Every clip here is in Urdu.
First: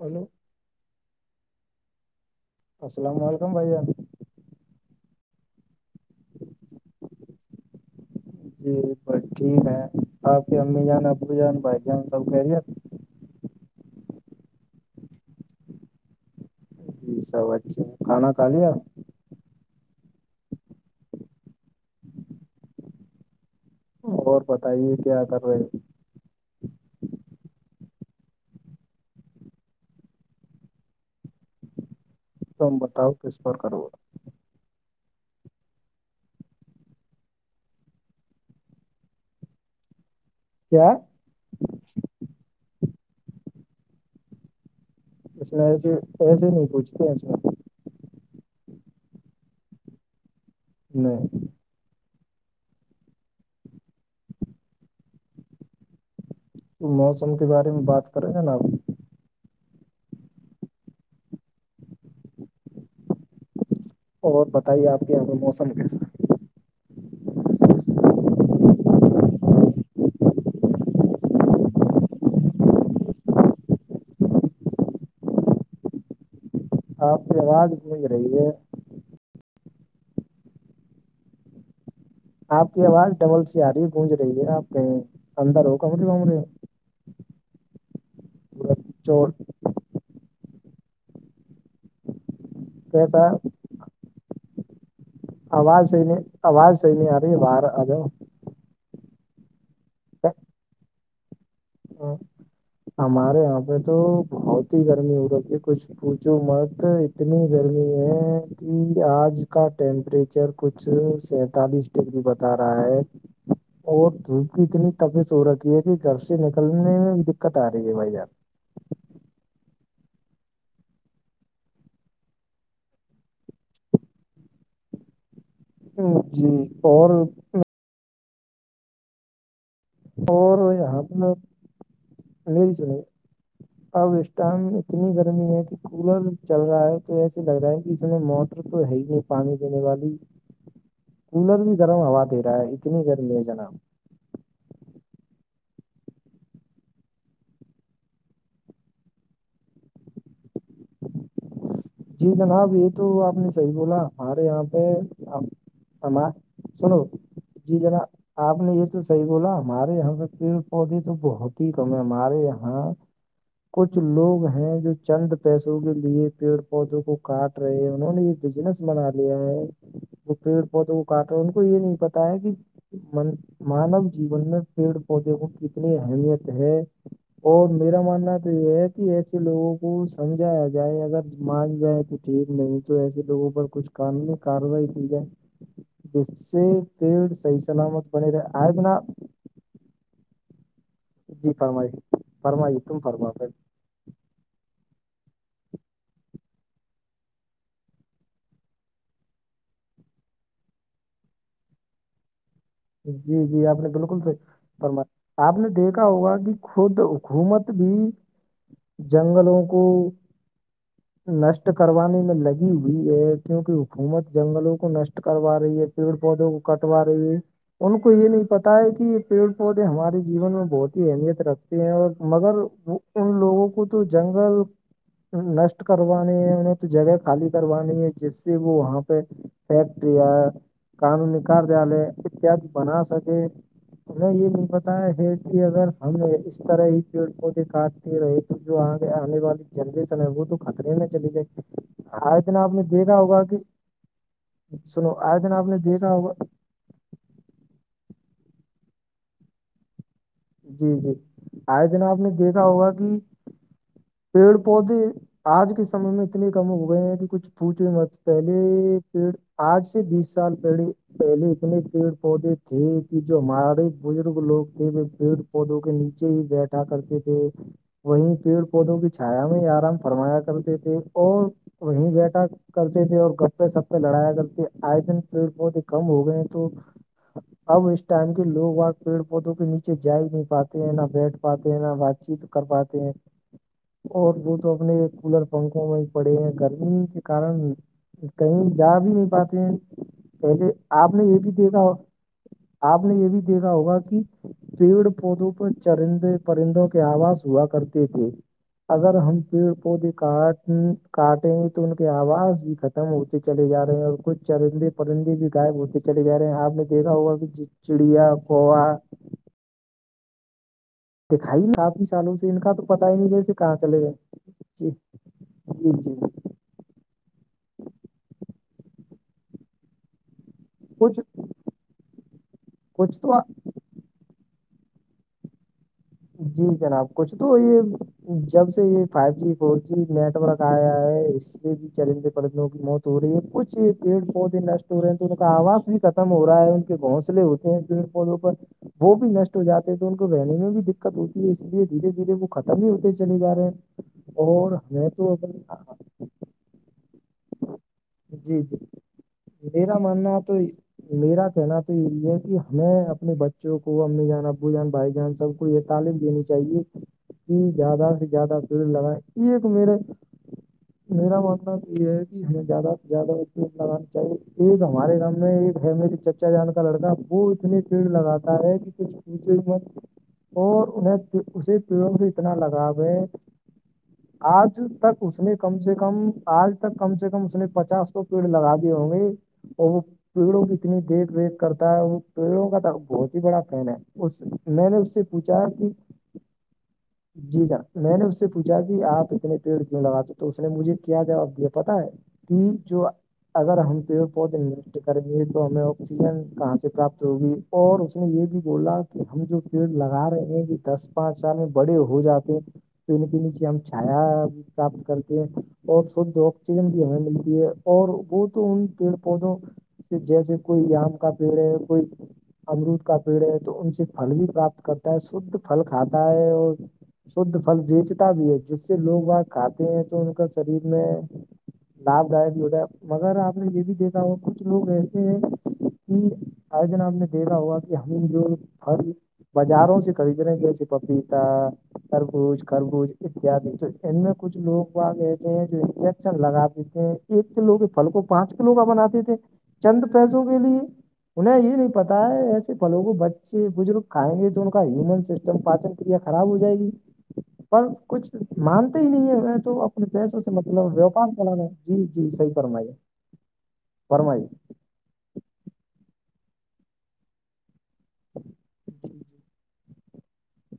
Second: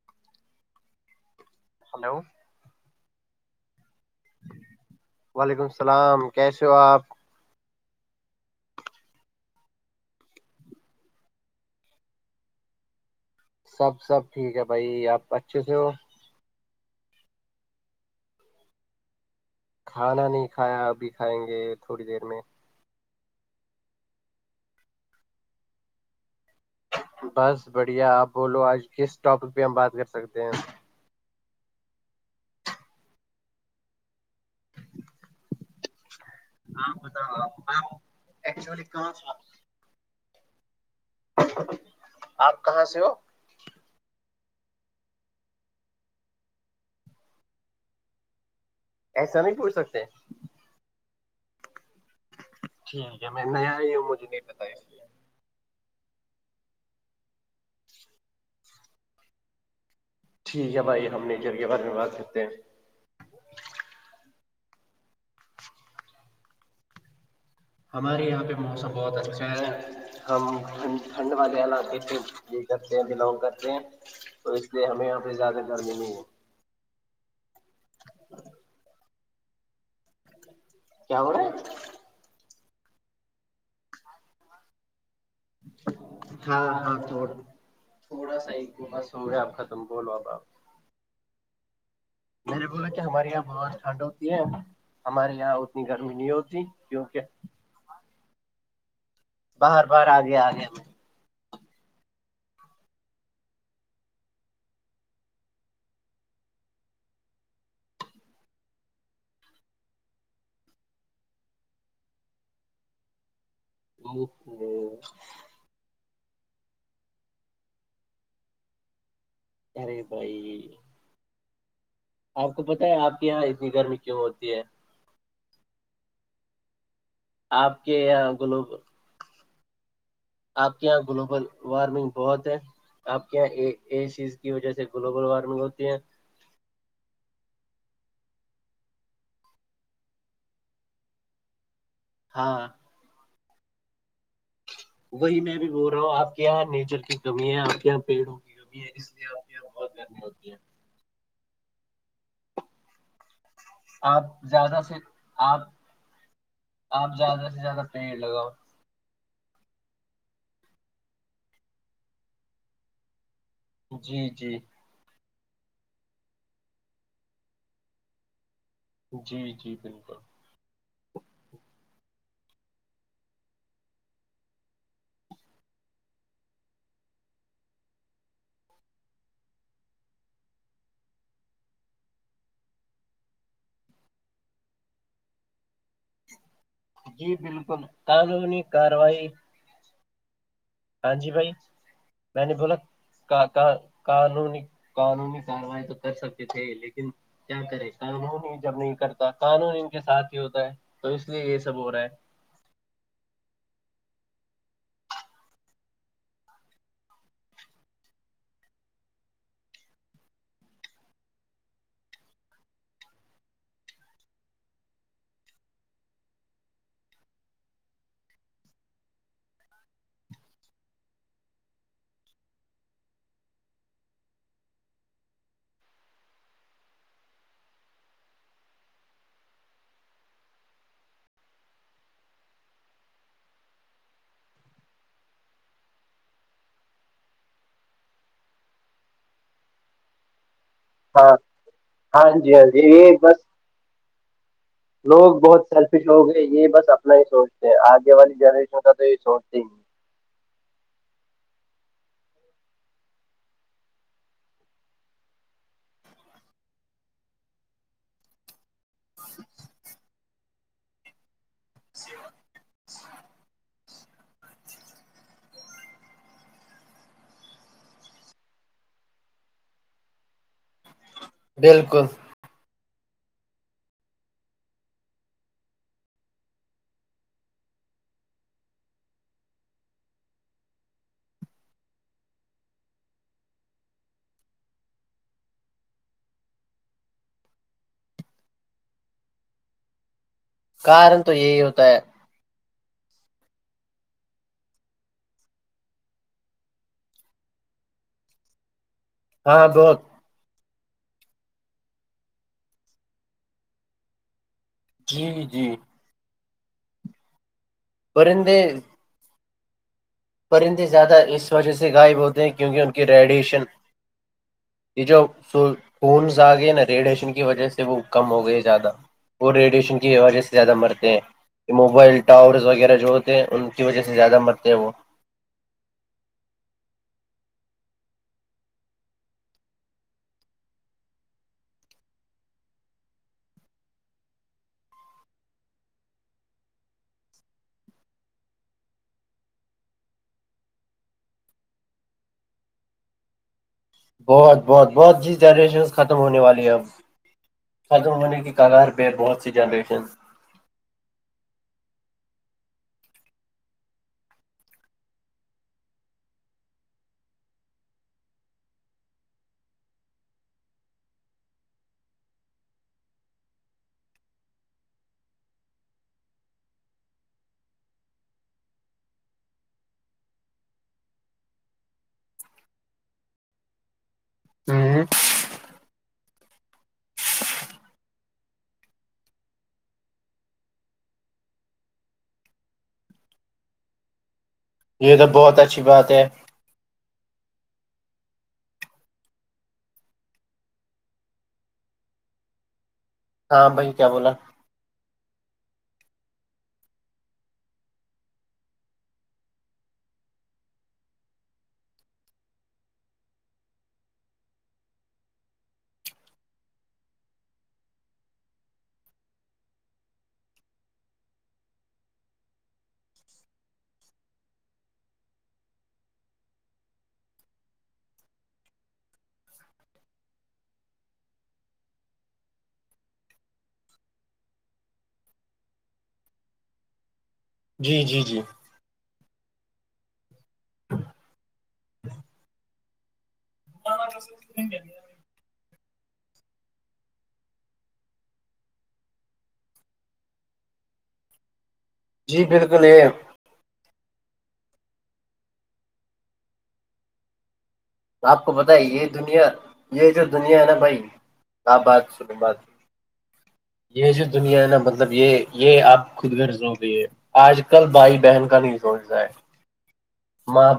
ہلو ہلو السلام علیکم بھائی جان وعلیکم السلام کیسے ہو آپ جی بس ٹھیک ہے آپ کی امی جان ابو جان بھائی جان سب کہہ رہیے سب سب ٹھیک ہے بھائی آپ اچھے سے ہو جی سب اچھا کھانا کھا لیا کھانا نہیں کھایا ابھی کھائیں گے تھوڑی دیر میں اور بتائیے کیا کر رہے ہیں بس بڑھیا آپ بولو آج کس ٹاپک پہ ہم بات کر سکتے ہیں تبت تس بار کرروا ہاں بتاؤ آپ آپ ایکچولی کہاں تھا کیا آپ کہاں سے ہو اس میں ایسے ایسے نہیں پوچھتے ہیں اس میں ایسا نہیں ٹوٹ سکتے نہیں ٹھیک ہے میں نیا ہی ہوں مجھے نہیں بتایا موسم کے بارے میں بات کریں ج ناب ٹھیک ہے بھائی ہم نےچھر کے بعد میں بات کرتے ہیں اور بتائیے آپ کے یہاں پ موسم کیسا ہمارے یہاں پہ موسم بہت اچھا ہے ہم ٹھنڈ والے علاقے سے یہ کرتے ہیں بلونگ کرتے ہیں تو اس لیے ہمیں یہاں پہ زیادہ درد نہیں ہے اپ راڈ کوو کرے یہ کیا ہو آپ کی آواز ڈبل سی آ رہی ہے گونج رہی ہے آپ کہیں اندر ہو کمرے ومرے ہاں ہاں تھ تھوڑا سا پورا ب س چور رہے آپ ختم بولو آب آپ میں نے بولا کہ کیسا ہمارے یہاں بہت ٹھنڈ ہوتی ہے ہمارے یہاں اتنی آواز ہے گرمی نہیں ہوتی آواز ہے کیونکہ نہیں رے وار ا باہر باہار آگیا آ گیا ا ہمارے یہاں پہ تو بہت ہی گرمی ہو رہتی ہے کچھ پوچو مرد اتنی گرمی ہے کہ آج کا ٹیمپریچر کچھ سینتالیس جی بتا رہا ہے اور دھوپ کی اتنی تبیس ہو رکھی ہے کہ گ نکلنے میں بھی دقت آ رہی ہے بھائی آپ رے بھائی آپ کو پت ہے آپ کے یہاں اتنی گرمی کیوں ہوتی ہے جی اور آپ کے یہاں گلو اور آپ کے یہاں پہ گلوبل وارمنگ بہت ہے آپ کے یہاں ای چیز ٹم اتنی گرمی ہے کہ کولر چل رہا ہے تو ایسے لگ رہا ہے کہ اس میں موٹر تو ہے ہی نہیں پانی دینے والی کولر بھی گرم ہوا دے رہا ہے ہاں اتنی گرمی ہے جناب وہی میں بھی بول رہا ہوں آپ کے یہاں نیچر کی کمی ہے آپ کے یہاں پیڑوںگ اس لیے آپ کی یہاں بہت گرم ہوتی ہیں جی جناب یہ تو آپ نے صحی بولا آپ ہمارے یہاں زیادہ سے آپ پہ سنو آپ زیادہ سے جی زیادہ پیڑ جناب لگاؤ آپ نے یہ تو صحیح بولا ہمارے یہاں پہ پیڑ پودے تو بہت ہی کم ہے ہمارے یہاں کچھ جی لوگ جی ہیں جو چند پیسوں کے لیے پی پودوں کو کاٹ رہے انہوں نے یہ بجنس بنا لیا جی جی بالکل ہے پیڑ پودوں کو کاٹ رہ ان کو یہ نہیں پتا ہے کہ مانو جیون میں پیڑ پودے کو کتنی اہمیت ہے اور میرا ماننا تو یہ ہے کہ ایسے لوگوں کو سمجھایا جائے اگر مانج گاائے تو ٹھیک نہیں تو ایسے لوگوں پر کچھ قاننی ہے کاروائی کی جائے جس سے پیڑ جی صحیح بالکل سلامت بنے رہے قانونی آجنا کاروائی ہاں جی بھائی فرمائیے میں نے بولا فرمائیے تم فرما کہ پہ کہاں قانونی قانونی کاروائی تو کر سکتے تھے لیکن کیا کرے قانون ہی جب نہیں کرتا قانون ان کے ساتھ ہی ہوتا ہے تو اس لیے یہ سب ہو رہا ہے جی جی آپ نے بالکل سے آپ نے دیکھا ہوگا کہ خود حکومت بھی جنگلوں کو ج نشٹ کروانے میں لگی ہوئی ہے کیونکہ حکومت جنگلوں کو نشٹ کروا رہی ہے پیڑ پودوں کو کٹوا رہی ہے ان کو یہ نہیں پتا ہے کہ پیڑ پودے ہمارے جیون میں بہت ہی اہمیت رکھتے ہیں اور مگر وہ ان لوگوں کو تو جنگل نشٹ کروانانی ہے انہیں تو جگہ خالی کروانی ہے جس سے وہ وہاں پہ فیکٹری ہے قانونی کیالے اتیاد بنا سکے ہمیں یہ نہیں بتایا ہے کہ اگر ہم اس طرح ہی پیڑ پودے کا رہی تو جو آ آنے والی جنریشن ہے وہ تو اکڑے میں ہاں چلی گئی ہاں آج جی اتن ہاں آپ نے جی یہ دیکھا بس ہوگا کہ سنو لوگ آئے دن آپ بہت نے سیلفش دیکھا لوگ ہوگا ہیں یہ بس اپنا ہی سوچتے ہیں آگے والی جنریشن کا تو یہ سوچتے ہی نہیں جی جی آئے دن آپ نے دیکھا ہوگا کہ پیڑ پودے آج کے سمے میں اتنے کم ہو گئے ہیں کہ کچھ پوچے مچ پہلے پی آج سے بیس سال پہڑے پہلے اتنے پیڑ پودے تھے کہ جو ہمارے بزرگ لوگ تھے پیڑ پودوں کے نیچے ہی بیٹھا کرتے تھے وہیں پیڑ پودوں کی چھایا میں آرام فرمایا کرتے تھے اور بالکل وہیں بیٹا کرتے تھے اور گپے سپے لڑایا کرتے تھے آئے دن پیڑ بہت ہی کم ہو گئے تو اب اس ٹائم کے لوگ آ پیڑ پودوں کے نیچے بچے جا نہیں پاتے ہیں نہ بیٹھ پاتے ہیں نہ بات چیت کر پاتے ہیں اور وہ تو اپنے کولر پنکھوں میں ہی پڑے ہیں گرمی کے کارن کہیں جا بھی نہیں پاتے ہیں پہلے آپ کارن نے تو یہ بھی یہی دیکھا ہوتا ہو ہے آپ نے یہ بھی دیکھا ہوگا کہ پیڑ پودوں پر چرند پرندوں کے آواز ہوا کرتے تھے اگر ہم ہاں پیڑ بہت پودے کاٹیں گ تو ان کے آواز بھی ختم ہوتے چلے جا رہے ہیں اور کچھ چرندے پرندے جی بھی گائب جی ہوتے چلے گا رہے ہیں آپ نے دیکا ہوا کہ چڑیا پرندے کوا پرندے زیادہ اس دکھائی وجہ نہیں سے کافی غائب سالوں ہوتے سے ہیں کا کیونکہ تو ان کی پتا ہی نہیں جیسے ریڈیشن کہاں چلے گئے جی یہ جو س جی جی خون جاگے نا [inaudible] ریڈیشن کی وجہ سے وہ کم ہو گئے زیادہ وہ ریڈیشن کی وجہ سے زیادہ مرتے کچھ ہیں موبائل ٹاورس وغیرہ جو کچھ ہوتے تو ہیں ان کی وجہ سے زیادہ مرتے ہیں وہ جی جناب کچھ تو یہ جب سے یہ five G four G network آیا ہے اس سے بھی چیلنج پڑندوں کی بہت تھوڑی یہ کچھ پیڑ پودے نشٹ ہو رہے ہیں تو ان کا آواز بھی ختم ہو رہا ہے ان کے گھونسلے ہوتے پیڑ پودوں پر وہ بھی نشٹ ہو جاتے ہیں تو ان کو رہنے میں بھی د دقت ہوتی ہے اس لیے دھیرے دھیرے وہ ختم ہی ہوتے چل جا رہے ہیں بہت اور بہت ہمیں بہت جی تو جنریشن اپنے- ختم ہونے والی ہے اب ختم ہونے کی کگار پہ ہے بہت سی جنریشن نہ تو ہی [inaudible] میرا کہنا تو یہ ہے کہ ہمیں اپنے بچوں کو امی جان ابو جان بھائی جان سب کو یہ تعلیم دینی چاہیے کہ زیادہ سے زیادہ در لگا یہ ایک میرا [inaudible] میرا مطلب یہ ہے کہ ہمیں زیادہ سے زیادہ لگانا چاہیے ایک ہمارے گام میں ایک ہے میے چ بچا جان کا لڑکا وہ اتنے پیڑ لگاتا ہے کہ کچھ پچ اور انہیں اسی پیڑوں سے اتنا لگاؤ ہے آج ہ تک اس نے کم سے کم آج تک کم سے کم اس نے پچاس سو پیڑ لگا دی ہوں گی اور وہ پیڑوں کی اتنی دیکھ ریکھ کرتا ہے وہ پیڑوں کا تو بہت ہی بڑا فین ہے اس میں نے اس یہ سے تو بہت پوچھا اچھی کہ [inaudible] جی جان میں نے اس سے پوچھا کہ آپ اتنے پیڑ اتنے لگاتے تو اس نے مجھے کیا جواب دیا پتا ہے کہ جو ہاں اگر بھائی ہم کیا پیڑ بولا پودے کریں گے تو ہمیں آکسیجن کہاں سے پراپت ہوگی اور اس نے یہ بھی بولا کہ ہم جو پیڑ لگے رہے ہیں کہ دس پانچ سال میں بڑے ہو جاتے ہیں تو ان کے نیچے ہم چھایا سپت کرتی ہے [inaudible] اور شھ آکسیجن بھی ہمیں ملتی ہے اور وہ تو ان پیڑ پودوں جیسے کوئی آم کا پیڑ ہے کوئی امرود کا پیڑ ہے تو ان سے پھل بھی پراپت کرتا ہے شھ پھل کھاتا ہے اور شھ فل بیچتا بھی ہے جس سے لوگ وہاں کھاتے ہیں تو ان کا شریر میں لپ گائ بھی ہوتاائے مگر آپ نے یہ بھی دیکھا ہو کچھ لوگ ایسے ہیں [inaudible] کی آیجن آپ نے دیکھا ہوا کہ جی جی ہم جی جو پل بازاروں کبھی جنے گیاچ پپیتا خربوش خربوش [inaudible] اتیاد تو ای میں کچھ لگ آا گئے [inaudible] جو انجیکشن لگات دی تھے ایک کلو کے پھل کو پانچ کلو کا بناتے تھے چند پیسوں کے لیے انہیں یہ نہیں پتا ہے جی ایسے بالکل پلوں یہ کو بچے بزرگ کھائیں گے تو ون سسٹم پاچن کریا خراب ہو جائے گی پر کچھ آپ کو پتا ہے مانتے یہ ہی نہیں ہے دنیا میں تو اپنے یہ جو پیسوں سے دنیا ہے نا مطلب بھائی ووپار کرانا آپ بات جی جی سنو صحیح بات فرم ہے یہ جو دنیا ہے نہ بد مطلب یہ یہ آپ خود رض ہو گئی ہے آج کل بھائی بہن کا نہیں سوچ رہ ہے ماں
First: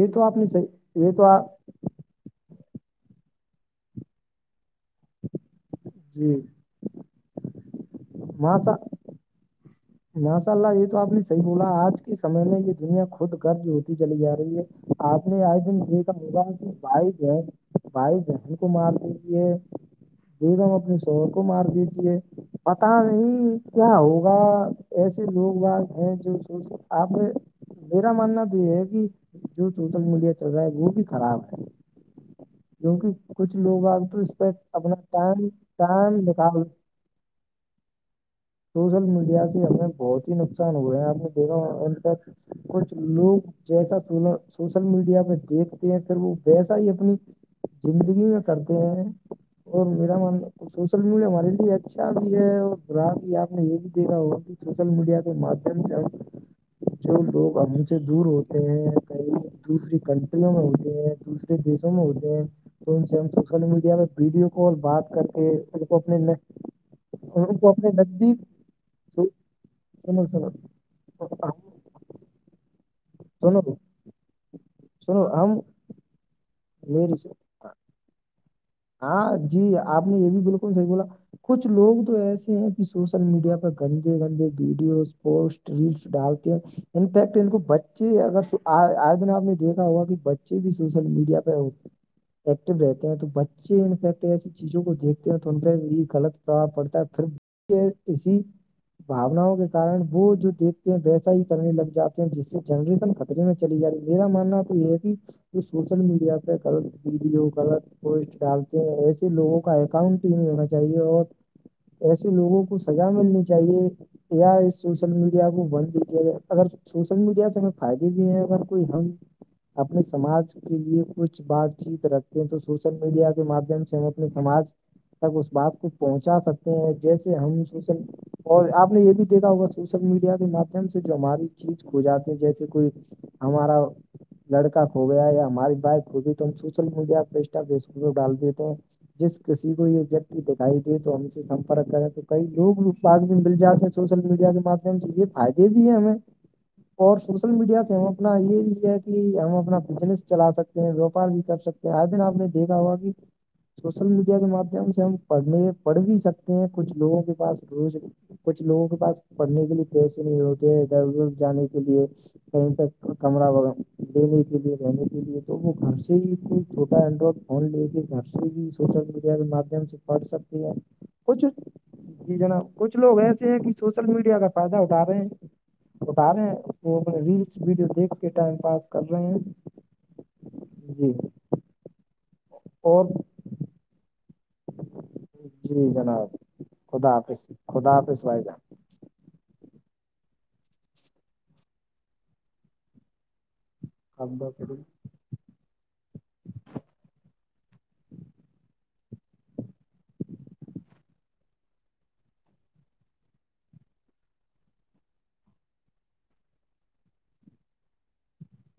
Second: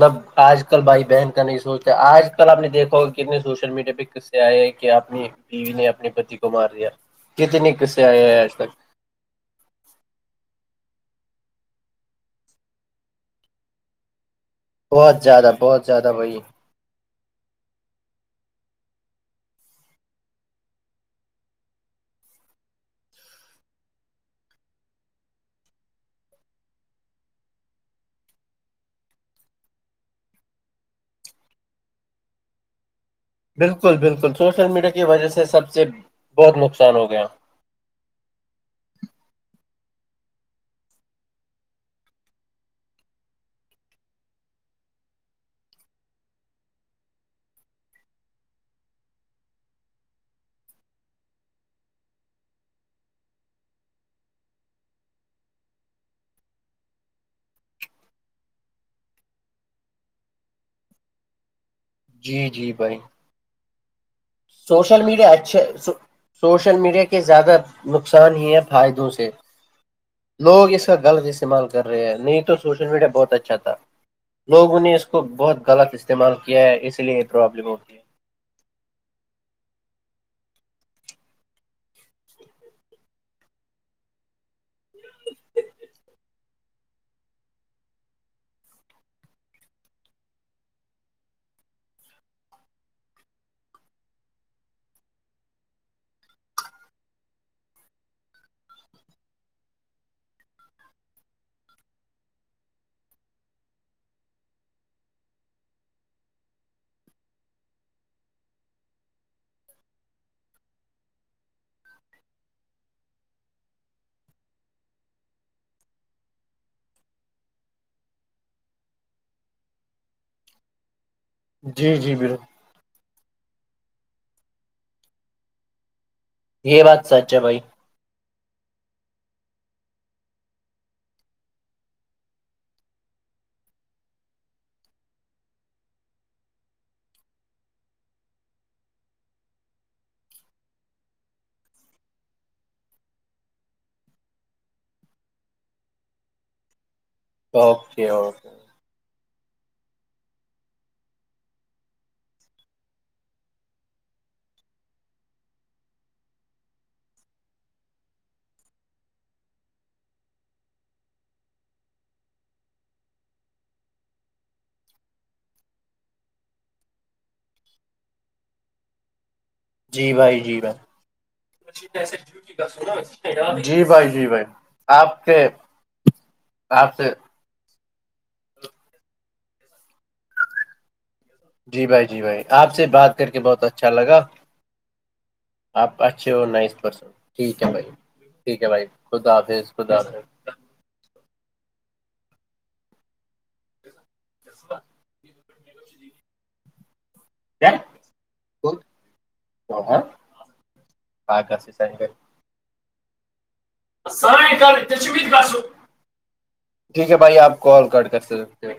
یہ تو آپ نے آج کل بھائی صحیح یہ تو بہن کا آپ نہیں سوچ آج کل آپ نے دیکھا ہوگ کتنے سوشل میڈیا پہ کس سے آئے ہیں کہ آپ ٹی وی نے اپنے پتی جی کو مار دیا کتنی قصے آئےئے آج تک ماشا ماشاء اللہ یہ تو آپ نے صحیح بولا آج کے سمے میں یہ دنیا خود گر جو ہوتی چلی جا رہی ہے بہت آپ نے زیادہ آئے دن بہت یہ کا زیادہ بھائی موبائ بائی بہن بائی بہن کو مارف دیجیے د ہم اپنے شہر کو مار دیجے پتا نہیں کیا ہوگا ایسے لوگ وہ ہیں جو آپ میرا ماننا تو یہ ہے کہ جو سوشل مڈیا چل رہا ہے وہ بھی خراب ہے جووںک کچھ لوگ بالکل آپ تو اس بالکل پہ سوشل اپنا ٹم ٹم نکاال ان ہو گیا سوشل میڈیا سے ہمیں بہت ہی نقصان ہوئے ہیں آپ نے دیکھا تک کچھ لوگ جیسا س سوشل میڈیا پہ دیکھتے ہیں پھر وہ ویسا ہی اپنی زندگی میں کرتے ہیں اور میرا م سوشل میڈیا ہمارے لیے اچھا بھی ہے اور گر آپ نے یہ بھی دیکھا ہو کہ سوشل میڈیا کے مادھیم سے جو لوگ اچے دور ہوتے ہیں کئی دوسری کنٹریوں میں ہوتے ہیں دوسری دیوں میں ہوتے جی جی بھائی سوشل میڈیا میں سوشل میڈیا اچھے سوشل میڈیا کے ان زیادہ کو اپنے نقصان نزدیک ہی ہے فائدوں سے سنو سنو لوگ اس کا غلط استعمال سنو کر رہے ہیں تو سوشل میڈیا بہت اچھا تھا لوگوں نے اس کو سنو ہم بہت غلط استعمال کیا ہے اس میری لیے یہ سنو، پرابلم ہو ہے ہاں جی آپ نے یہ بھی بالکل صحیح بولا کچھ لوگ تو ایسے ہیں کہ سوشل میڈیا پر گندے گندے videos post reels dark effect ان کو بچے اگر آج دن آپ نے دیکھا ہوگا کہ بچے بچے بھی سوشل میڈیا پہ ایکٹو رہتے ہیں تو فیکٹ ایسی چیزوں کو دیکھتے ہو تو ان پہ یہ غلط پربؤ پڑتا ہے پھر کہ اسی باناؤں کے کارن وہ جو دیکھتے ہیں ویسا ہی کرنے لگ جاتے ہیں جس سے جنریشن خم جے میں چلی ج رہی میرا ماننا توئی یہ کہ تو سوشل میڈیا پہ لط ویڈیو گغلط پسٹ ڈالتے ہیں ایسے لوگوں کا اکاؤنٹ ہی نہیں ہونا چاہیے اور ایسے لوگوں کو سزا ملنی چاہیے اس سوشل میڈیا کو بند د کیاائے اگر سوشل میڈیا سے ہمیں فائدے بھی ہیں اگر کوئی ہم اپنے سماج کے لیے کچھ ہے بات جی چیت جی رکھتے بالکل ہیں تو سوشل میڈیا کے مادھیم سے ہم اپنے سماج تک اس بات کو پہنچا سکتے یہ ہیں بات سچ جیسے ہم س [inaudible] اور آپ نے یہ بھی دیکھا ہوگا سوشل میڈیا کے مادھیم سے جو ہماری چیز ہوھ جاتے ہیں جیسے کوئی ہمارا لڑکا ہو گیا یا ہماری بائیک ہوگئی تو ہم سوشل میڈیا پ ڈال دی تو جس کسی کو یہ ویکتی دکھائی دے تو ہم سے سمپرک کرے تو کئی لوگ بات بھی مل جاتے سوشل میڈیا کے ماددھیم سے یہ فائدے بھی ہے ہمیں اور س ل میڈیا سے ہم اوکے اپنا اوکے یہ کہ ہم اپنا بزنس چلا سکتے ہیں ووپار بھی کر سکتے ہیں ہر دن آپ نے دیکھا ہوا کہ سوشل میڈیا کے مادھیم سے ہم پڑھنے پڑھ بھی سکتے ہیں کچھ لوگوں کے پاس روز کچھ لوگوں کے پاس پڑھنے کے لیے پیسے نہیں ہوتے ہیں ادھر جانے کے لیے کمرہہ لینے کے لیے رہنے کے لیے تو وہ گھر سے ہی کوئی چھوٹا اینڈرائڈ ف لےے ک سے بھی سوشل میڈیاار جی پڑھ بھائی جی سکتے ہیں بھائی کچھ جی جناب کچھ لوگ ایسے ہیں کہ جی سوشل بھائی جی میڈیا بھائی کا فائدہ اٹھا رہے آپ ہیں کے اٹھا رہے ہیں آپ وہ سے ویڈیو دیکھ کے ٹائم پاس کر رہے ہیں جی جی بھائی جی بھائی آپ سے اور بات کر کے بہت اچھا لگا جی آپ اچھے جناب اور نائس پرسن خدا حافظ ٹھیک ہے بھائی خدا حافظ جان ٹھیک ہے بھائی خدا حافظ خدا حافظ [inaudible] [inaudible] [inaudible] ٹھیک ہے بھائی آپ کال کٹ کر سکتے ہو